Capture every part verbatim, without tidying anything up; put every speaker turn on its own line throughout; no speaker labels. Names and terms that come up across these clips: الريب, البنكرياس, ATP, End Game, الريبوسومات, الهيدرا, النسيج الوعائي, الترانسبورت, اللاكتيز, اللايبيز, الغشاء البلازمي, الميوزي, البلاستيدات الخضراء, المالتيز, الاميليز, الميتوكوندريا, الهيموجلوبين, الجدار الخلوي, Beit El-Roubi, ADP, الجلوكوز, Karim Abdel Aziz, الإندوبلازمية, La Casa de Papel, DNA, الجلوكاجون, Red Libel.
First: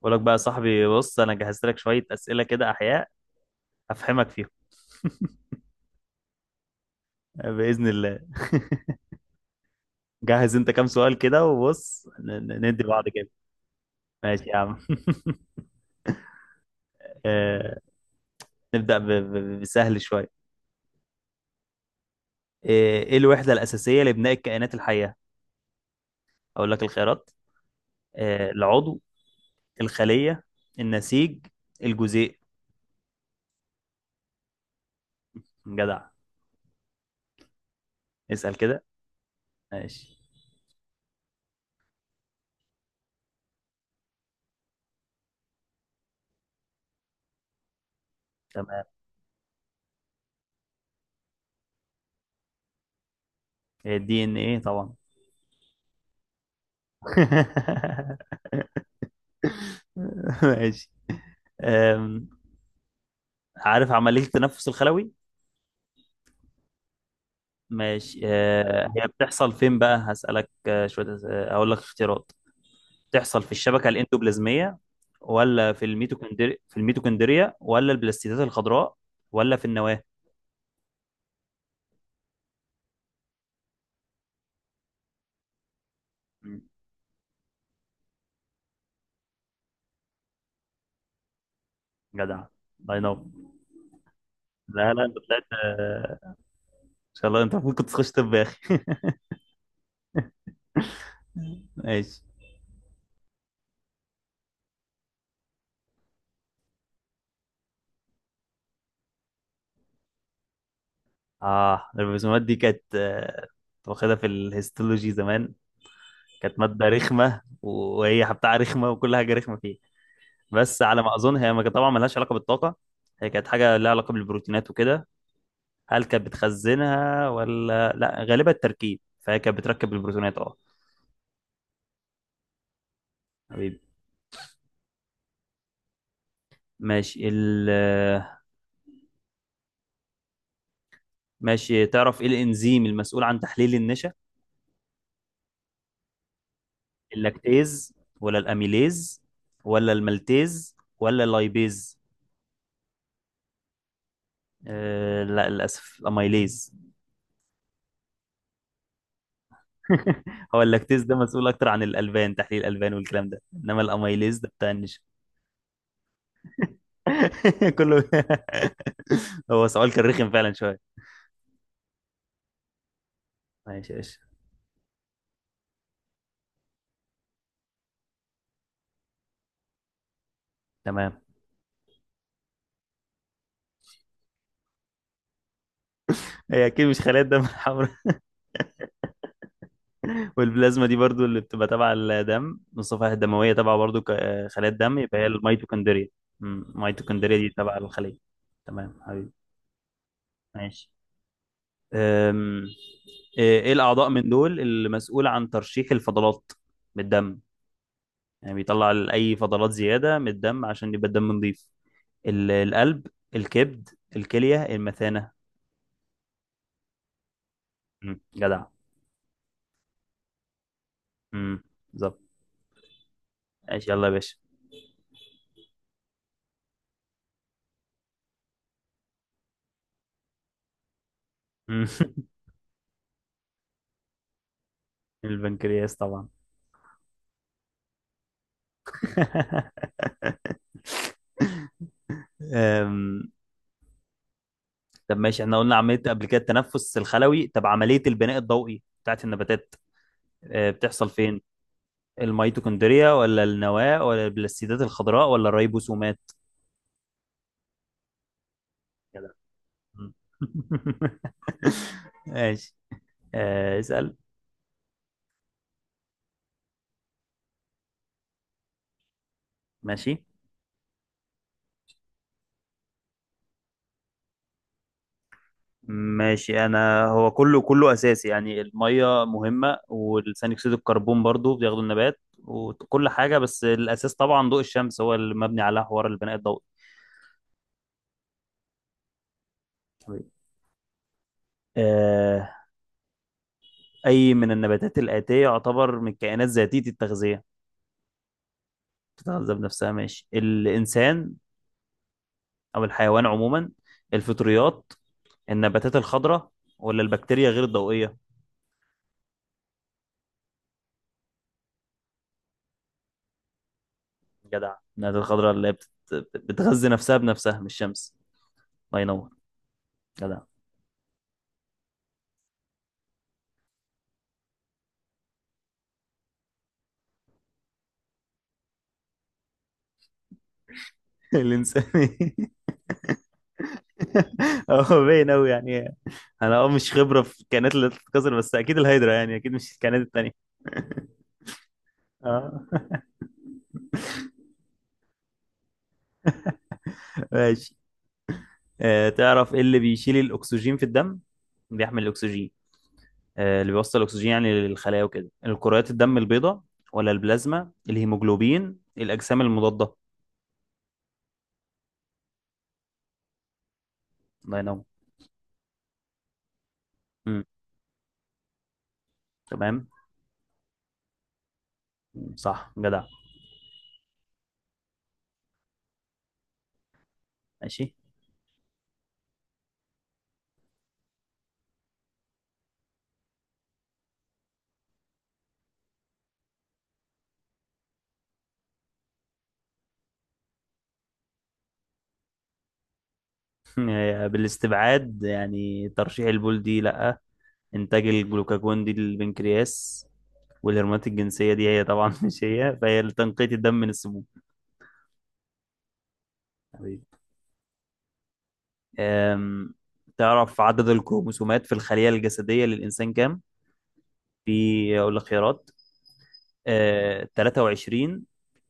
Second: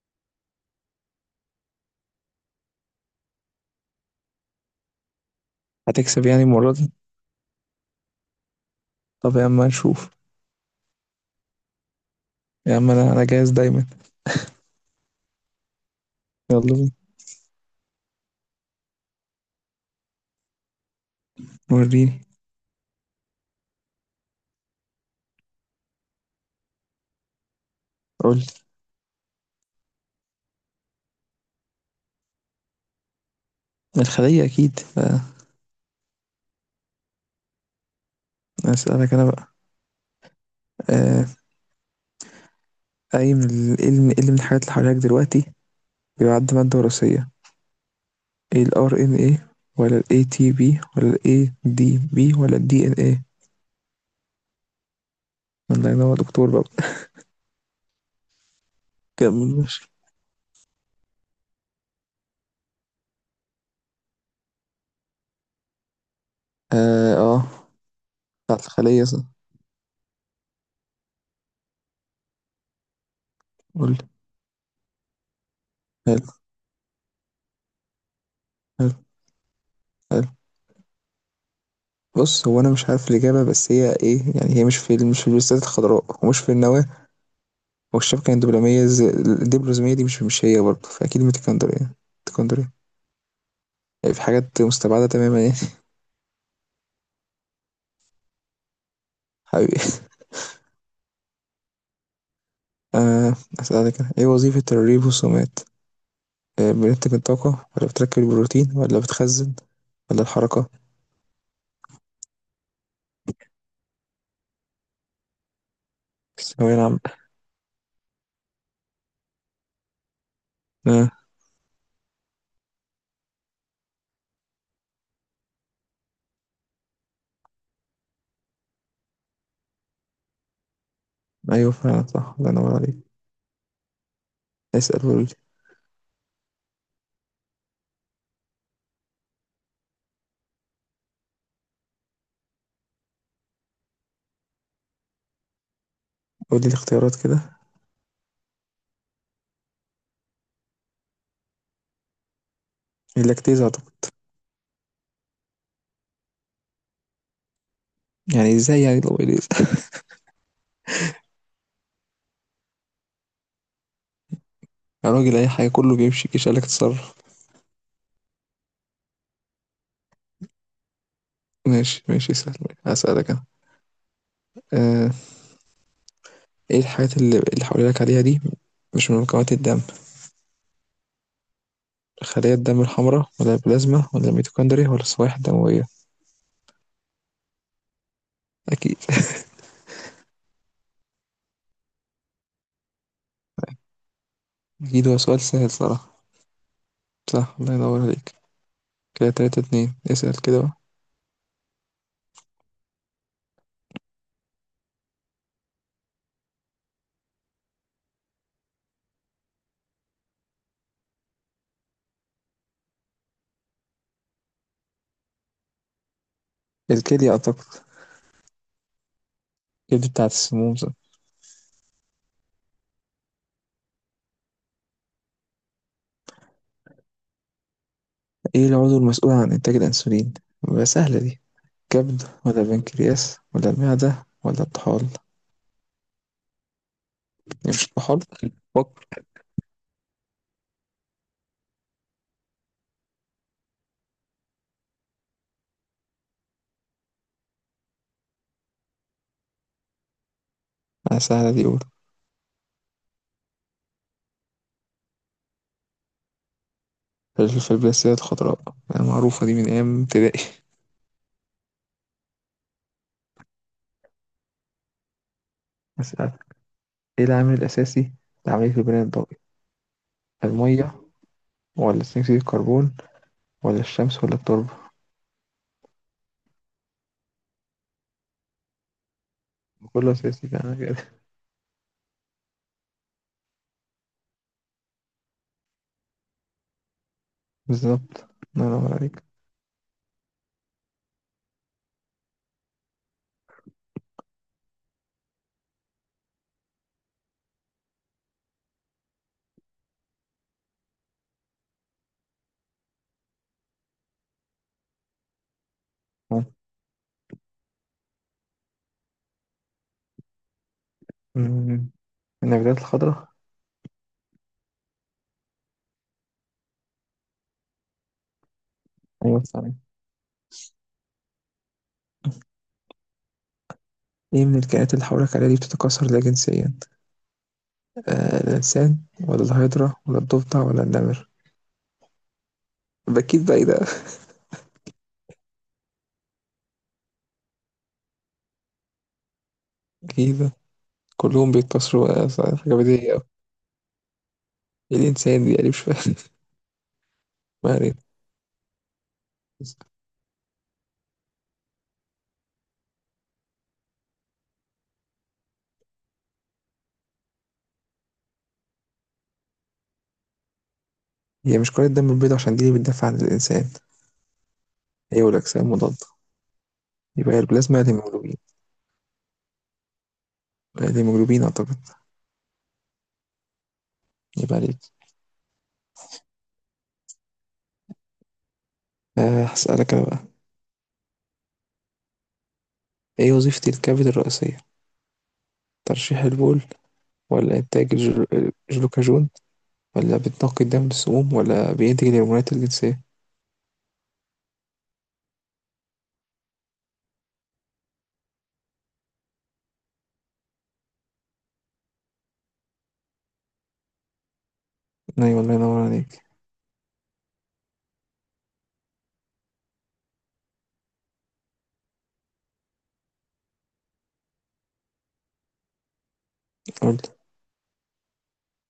بقول لك بقى يا صاحبي، بص انا جهزت لك شويه اسئله كده احياء افهمك فيهم
هتكسب يعني المرة دي؟
باذن الله.
طب يا عم نشوف.
جهز انت كام سؤال كده وبص ن- ن-
يا
ندي
عم
بعض
انا انا
كده.
جاهز دايما.
ماشي يا عم.
يلا بينا.
آه، نبدا ب- ب- بسهل شويه.
وريني.
آه، ايه الوحده الاساسيه لبناء الكائنات الحيه؟ اقول لك الخيارات:
قول لي.
آه، العضو، الخليه، النسيج، الجزيء.
الخلية اكيد. آه،
جدع. اسال كده.
اسألك انا بقى.
ماشي.
آه، اي من ال- ايه من إيه اللي من الحاجات اللي حواليك دلوقتي بيعد مادة وراثية؟ ايه ال
تمام.
R N A ولا ال إيه تي بي ولا ال إيه دي بي ولا ال دي إن إيه؟
الدي ان ايه طبعا.
الله ينور دكتور بقى. كمل ماشي.
ماشي. أم، عارف عملية التنفس الخلوي؟
اه اه.
ماشي،
بتاعت
آه،
الخلية
هي
صح؟
بتحصل فين بقى؟ هسألك، آه، شوية أس- آه، أقول لك اختيارات. بتحصل في الشبكة
قول لي.
الإندوبلازمية ولا في
حلو،
الميتوكوندري في الميتوكوندريا ولا البلاستيدات
حلو،
الخضراء ولا في النواة؟
حلو. بص هو انا مش عارف الاجابة بس هي ايه يعني هي مش في ال- مش في البلاستيدات الخضراء ومش في
مم.
النواه، والشبكة الدبلومية ز- الدبلوماسية دي مش مش هي برضه، فأكيد من اسكندرية.
جدع.
اسكندرية.
الله ينور.
يعني في حاجات
لا لا،
مستبعدة
انت
تماما
طلعت،
يعني.
آه، ان شاء الله انت المفروض كنت تخش طب يا اخي.
حبيبي.
ماشي.
آه. أسألك أنا، إيه وظيفة الريب والسومات؟ آه، بننتج الطاقة ولا بتركب البروتين ولا بتخزن ولا الحركة؟
اه الرسومات دي كانت، آه، كنت واخدها في الهيستولوجي زمان. كانت
ثانوية
مادة
العامة.
رخمة، و- وهي بتاع رخمة وكل حاجة رخمة فيها. بس على
آه.
ما اظن هي ما- طبعا ملهاش علاقه بالطاقه. هي كانت حاجه لها علاقه بالبروتينات وكده. هل كانت بتخزنها ولا لا؟ غالبا التركيب، فهي كانت بتركب البروتينات اه.
أيوه فعلا صح، الله ينور عليك.
حبيبي.
اسأل وقولي.
ماشي ال ماشي، تعرف ايه الانزيم المسؤول عن تحليل النشا؟
قولي الاختيارات كده.
اللاكتيز ولا الاميليز ولا المالتيز ولا اللايبيز؟
اللاكتيز أعتقد.
أه لا، للاسف الاميليز.
يعني إزاي يعني لو إليز؟
هو اللاكتيز ده مسؤول اكتر عن الالبان، تحليل الالبان والكلام ده، انما الاميليز ده بتاع النشا.
يا راجل أي حاجة كله بيمشي كيش قالك تتصرف.
كله. هو سؤال كان رخم فعلا شويه.
ماشي ماشي اسأل. أسألك أنا.
ماشي ماشي.
آه. إيه الحاجات اللي اللي هاقولها لك عليها دي مش من مكونات الدم؟
تمام.
خلايا الدم الحمراء ولا البلازما ولا الميتوكوندريا ولا الصوايح الدموية؟
هي اكيد مش خلايا الدم الحمراء.
أكيد.
والبلازما دي برضو اللي بتبقى تبع الدم، الصفائح الدمويه تبع برضو ك- آه، خلايا الدم،
أكيد،
يبقى
هو
هي
سؤال سهل
الميتوكوندريا.
صراحة.
أمم، الميتوكوندريا دي
صح الله
تبع
ينور
الخليه.
عليك.
تمام
كده
حبيبي.
تلاتة اتنين، اسأل كده بقى.
ماشي. أم، ايه إيه الاعضاء من دول المسؤول عن ترشيح الفضلات من الدم؟ يعني بيطلع ال- اي فضلات زياده من الدم عشان يبقى الدم نظيف. ال- القلب، الكبد، الكليه، المثانه.
الكلية أعتقد.
مم. جدع.
الكبد بتاعة السموم صح؟
مم. بالظبط. ماشي يلا يا باشا.
إيه العضو المسؤول عن إنتاج الأنسولين؟ بقى سهلة دي.
مم.
كبد ولا بنكرياس ولا المعدة ولا الطحال يعني؟
البنكرياس طبعا.
مش الطحال. فكر.
أم، طب ماشي، احنا قلنا عملية قبل كده التنفس الخلوي، طب عملية البناء الضوئي بتاعت النباتات أه، بتحصل
آه،
فين؟
سهلة دي قول.
الميتوكوندريا ولا النواة ولا البلاستيدات الخضراء ولا الريبوسومات؟
في الفبراسية الخضراء. آه،
كده.
معروفة دي من أيام
مم.
ابتدائي.
ماشي. أه، اسأل.
اسأل. ايه العامل الأساسي لعملية البناء الضوئي؟
ماشي
المية ولا ثاني أكسيد الكربون ولا الشمس ولا التربة؟
ماشي، انا هو كله كله اساسي يعني، الميه مهمه
كله أساسي
والثاني اكسيد
بقى كده.
الكربون برضو بياخده النبات وكل حاجه، بس الاساس طبعا ضوء الشمس هو اللي مبني على حوار البناء الضوئي.
بالظبط. الله ينور عليك.
طيب. آه، اي من النباتات الاتيه يعتبر من الكائنات ذاتيه التغذيه؟ بتتغذى بنفسها. ماشي، الانسان او الحيوان عموما، الفطريات، النباتات
آه.
الخضراء، ولا البكتيريا غير الضوئيه؟
أمم. النباتات الخضراء.
جدع، النباتات الخضراء اللي هي بتت- بتغذي نفسها بنفسها، مش الشمس. الله ينور.
أيوة صحيح.
جدع.
إيه من الكائنات اللي حولك عليها دي بتتكاثر لا جنسيا؟ آه الإنسان ولا الهيدرا ولا الضفدع ولا النمر؟
الانساني.
أكيد بقى إيه ده؟
هو باين قوي يعني، انا اه مش خبره في الكائنات اللي بتتكسر بس اكيد الهيدرا يعني، اكيد مش الكائنات
أكيد
التانيه.
ده. كلهم بيتكاثروا، آه، صح،
اه.
حاجة بديهية أوي. إيه الإنسان دي يعني مش فاهم. ما
ماشي.
علينا.
آه، تعرف ايه اللي بيشيل الاكسجين في الدم؟ بيحمل الاكسجين، آه اللي بيوصل الاكسجين يعني للخلايا وكده. الكريات الدم البيضاء ولا البلازما، الهيموجلوبين، الاجسام المضاده؟
هي مش كرة الدم البيضاء عشان دي اللي بتدافع عن الإنسان.
الله ينور.
هي والأجسام مضادة. يبقى
مم،
البلازما الهيموجلوبين.
تمام.
الهيموجلوبين أعتقد.
مم، صح جدع.
يبقى عليك.
ماشي.
أه، هسألك أنا بقى. إيه وظيفة الكبد الرئيسية؟ ترشيح البول ولا إنتاج الجلو- الجلوكاجون ولا بتنقي الدم للسموم ولا بينتج الهرمونات الجنسية؟
آه، بالاستبعاد يعني ترشيح البول دي لا، انتاج الجلوكاجون دي للبنكرياس، والهرمونات الجنسية دي هي طبعا مش هي، فهي لتنقية الدم من السموم.
أيوة الله ينور عليك.
حبيبي. أم، تعرف عدد الكروموسومات في الخلية الجسدية للإنسان كام؟ في أقول لك خيارات:
قلت.
أه، ثلاثة وعشرين،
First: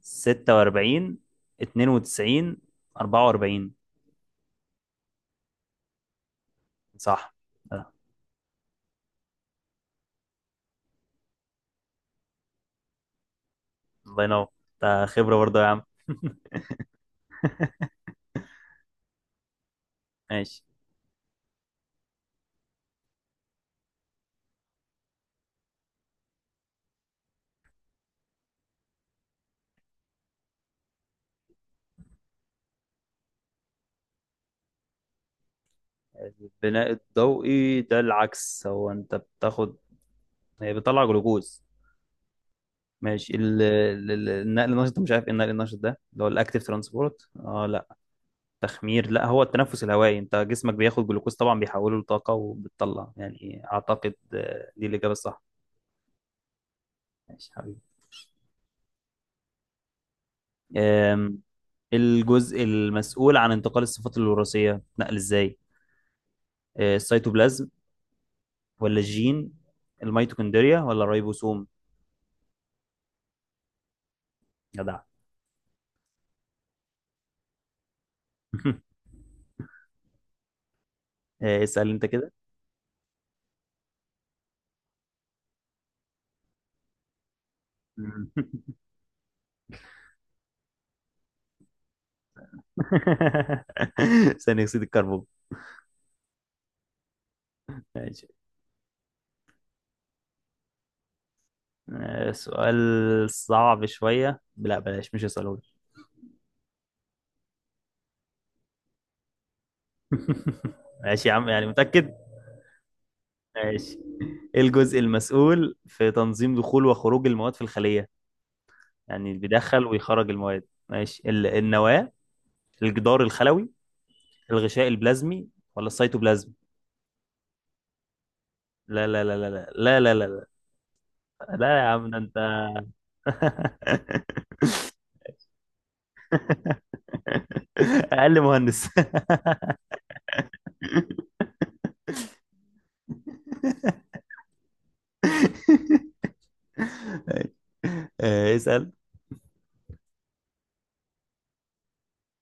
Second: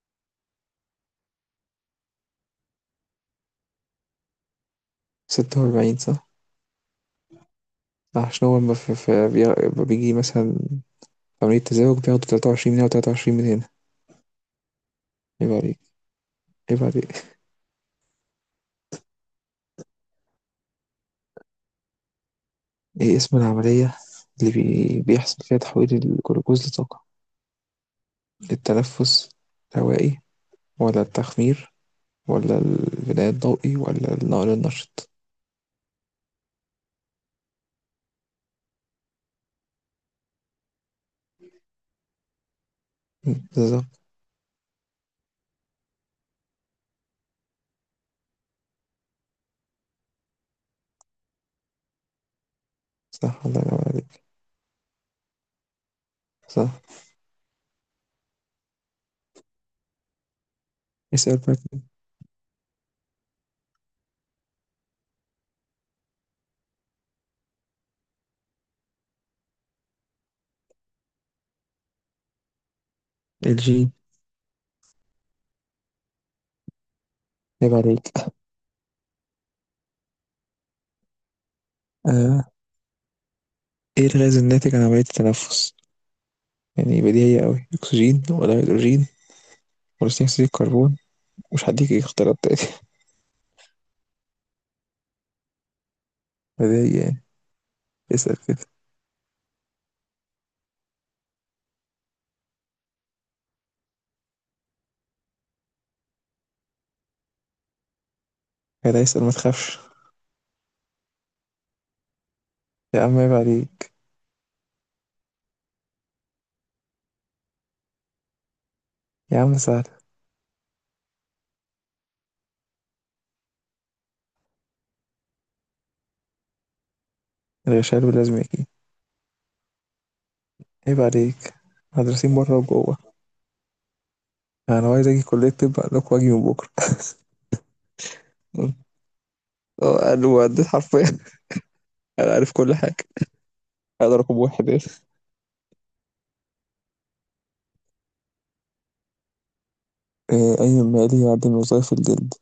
ستة وأربعين، اثنين وتسعين، أربعة وأربعين؟
ستة وأربعين صح؟
صح. أه،
عشان هو لما في في- بي- لما بيجي مثلا عملية تزاوج بياخدوا تلاتة وعشرين من هنا وتلاتة وعشرين من هنا.
الله ينور، ده خبرة
عيب
برضه يا
عليك،
عم.
عيب عليك.
ماشي.
إيه اسم العملية اللي بي... بيحصل فيها تحويل الجلوكوز لطاقة؟ التنفس الهوائي ولا التخمير ولا البناء الضوئي ولا النقل النشط؟
البناء الضوئي ده العكس، هو انت بتاخد، هي بتطلع جلوكوز. ماشي، ال-
بالظبط.
ال- ال- النقل النشط ده مش عارف ايه النقل النشط ده، اللي هو الاكتيف ترانسبورت اه لا. تخمير لا، هو التنفس الهوائي، انت جسمك بياخد جلوكوز طبعا، بيحوله لطاقة وبتطلع،
صح الله
يعني
ينور
اعتقد
عليك.
آه، دي الإجابة الصح.
صح.
ماشي حبيبي.
اسأل
آم،
بقى كده.
الجزء المسؤول عن انتقال الصفات الوراثية، نقل ازاي؟ آه، السيتوبلازم ولا الجين، الميتوكوندريا ولا الريبوسوم؟
الجين.
جدع.
عيب عليك.
آه، اسأل انت كده.
آه. ايه الغاز الناتج عن عملية التنفس؟ يعني بديهية أوي، أكسجين ولا هيدروجين ولا ثاني أكسيد الكربون، مش هديك اختيارات تاني.
ثاني اكسيد الكربون.
بديهية يعني.
ماشي.
اسأل كده.
آه، سؤال صعب شوية، لا بلاش مش هسأله لك.
كده اسأل ما تخافش.
ماشي يا عم يعني متأكد.
يا عم عيب عليك.
ماشي. ايه الجزء المسؤول في تنظيم دخول وخروج المواد في الخلية؟ يعني
يا
اللي
عم سهل.
بيدخل ويخرج المواد. ماشي، ال- النواة، الجدار الخلوي، الغشاء البلازمي، ولا السيتوبلازم؟
الغشاء باللازم أكيد.
لا لا لا لا، لا لا لا لا،
عيب عليك.
لا لا يا عم ده
مدرسين بره
انت.
وجوه. أنا عايز أجي كلية طب قال لك وأجي من بكرة.
اقل مهندس.
اه قالوا عديت حرفيا. انا عارف كل حاجه. انا رقم واحد يعني.
آه، اسأل.
آه، أي مالي يعدل وظائف الجلد؟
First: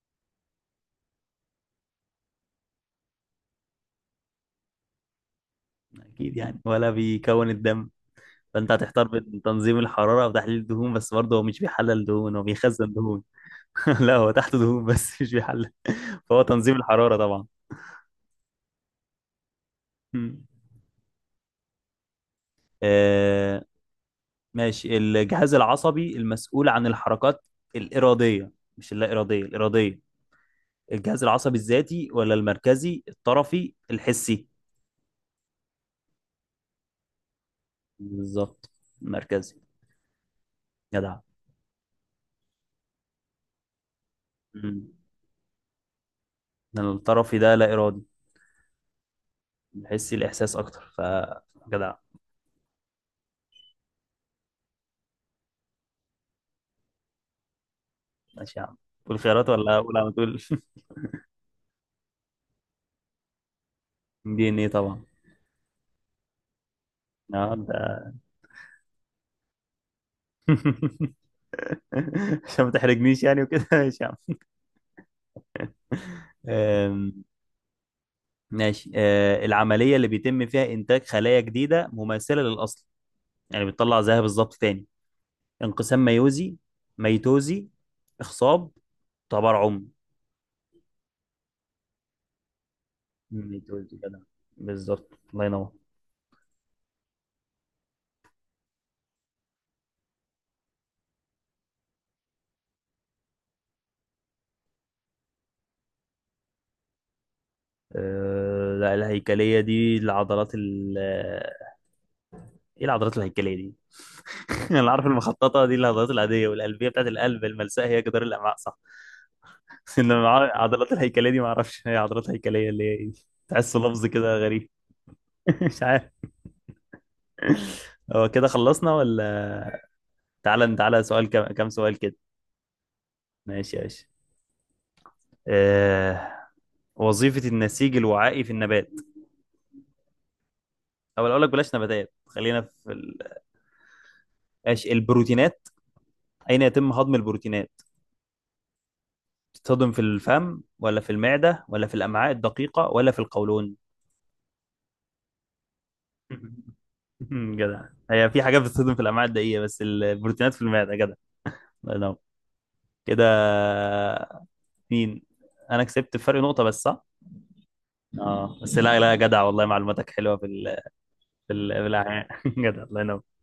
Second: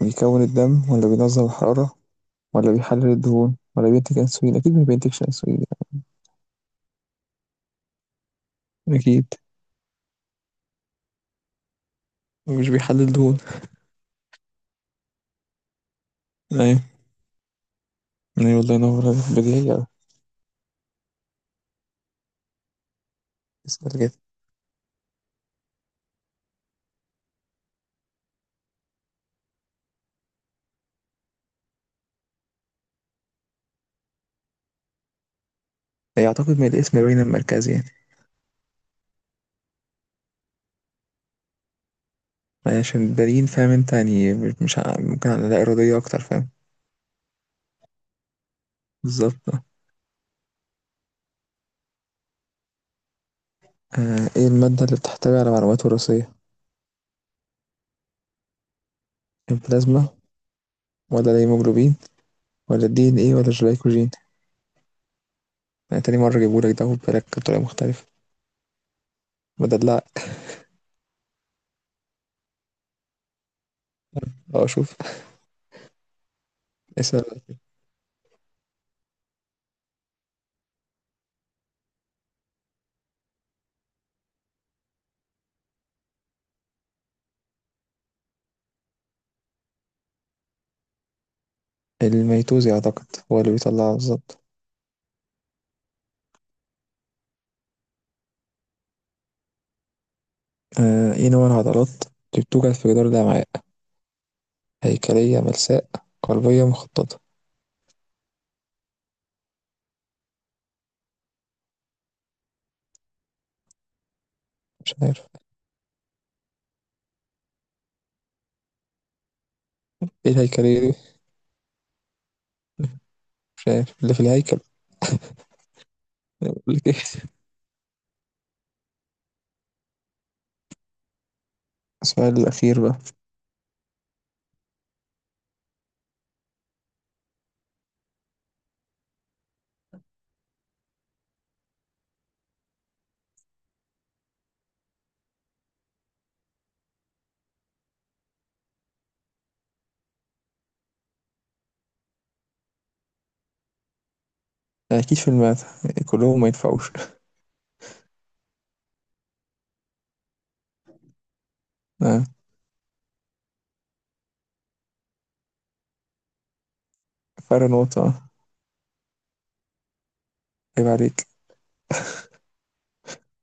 بيكون الدم ولا بينظم الحرارة ولا بيحلل الدهون ولا بينتج أنسولين؟ أكيد ما بينتجش أنسولين.
أكيد يعني ولا بيكون الدم، فأنت
يعني.
هتحتار
اكيد.
بين تنظيم الحرارة وتحليل الدهون، بس برضه هو مش بيحلل دهون، هو
مش
بيخزن
بيحلل
دهون.
دهون.
لا هو تحت دهون بس مش بيحلل، فهو تنظيم
أيوة،
الحرارة طبعا.
أيوة والله ينور عليك، بديهية أوي.
مم. آه،
اسأل كده.
ماشي. الجهاز العصبي المسؤول عن الحركات الإرادية، مش اللا إرادية، الإرادية. الجهاز العصبي الذاتي ولا المركزي، الطرفي، الحسي؟
يعتقد من الاسم باين المركزي يعني.
بالظبط، المركزي. جدع.
يعني عشان بالين فاهم انت يعني مش مش
مم.
ع- ممكن على لا إرادية أكتر فاهم.
الطرفي ده لا إرادي،
بالظبط.
بحس الإحساس أكتر، فجدع.
آه، إيه المادة اللي بتحتوي على معلومات وراثية؟
ماشي يا عم، تقول خيارات ولا أقول
البلازما
على طول؟
ولا الهيموجلوبين ولا الدي إن إيه ولا الجلايكوجين؟
دي إن إيه طبعا.
أنا تاني مرة اجيبهولك ده وبالك
آه،
بطريقة مختلفة.
ده.
بدل لا.
عشان ما تحرجنيش يعني وكده. ماشي يا عم.
اه شوف.
آم،
اسأل.
ماشي. آه، العملية اللي بيتم فيها إنتاج خلايا جديدة مماثلة للأصل، يعني بتطلع زيها بالظبط تاني. انقسام ميوزي، ميتوزي، إخصاب، تبرعم؟
الميتوزي أعتقد هو اللي بيطلعها
ميتوزي كده.
بالظبط.
بالظبط الله ينور.
آه ايه نوع العضلات اللي بتوجد في جدار الأمعاء؟ هيكلية، ملساء، قلبية، مخططة؟
آه، لا الهيكلية دي العضلات، ايه العضلات الهيكليه دي؟ انا
مش
عارف
عارف.
المخططه دي العضلات العاديه، والقلبيه بتاعت القلب، الملساء هي جدار الامعاء صح. انما
ايه الهيكلية
عضلات
دي.
الهيكليه دي ما اعرفش هي عضلات هيكليه اللي هي ايه.
مش
تحسه
عارف
لفظ
اللي في
كده
الهيكل.
غريب. مش عارف.
أنا بقول لك ايه.
هو كده خلصنا ولا؟ تعالى تعالى، سؤال كم كم سؤال كده.
السؤال الأخير بقى.
ماشي يا باشا. آه... وظيفه النسيج الوعائي في النبات، او اقول لك بلاش نباتات، خلينا في ال... ماشي، البروتينات. اين يتم هضم البروتينات؟ تتهضم في الفم ولا في المعده ولا في الامعاء الدقيقه ولا في القولون؟
أكيد في الماث. كلهم ما ينفعوش.
جدع. هي في حاجات بتصدم في الامعاء الدقيقه بس البروتينات في المعده. جدع، الله ينور.
آه.
كده، مين؟ انا كسبت فرق نقطه بس. صح
فرق نقطة.
اه بس، لا لا جدع والله معلوماتك حلوه في ال...
عيب عليك.
في ال... في الأمعاء. جدع الله ينور.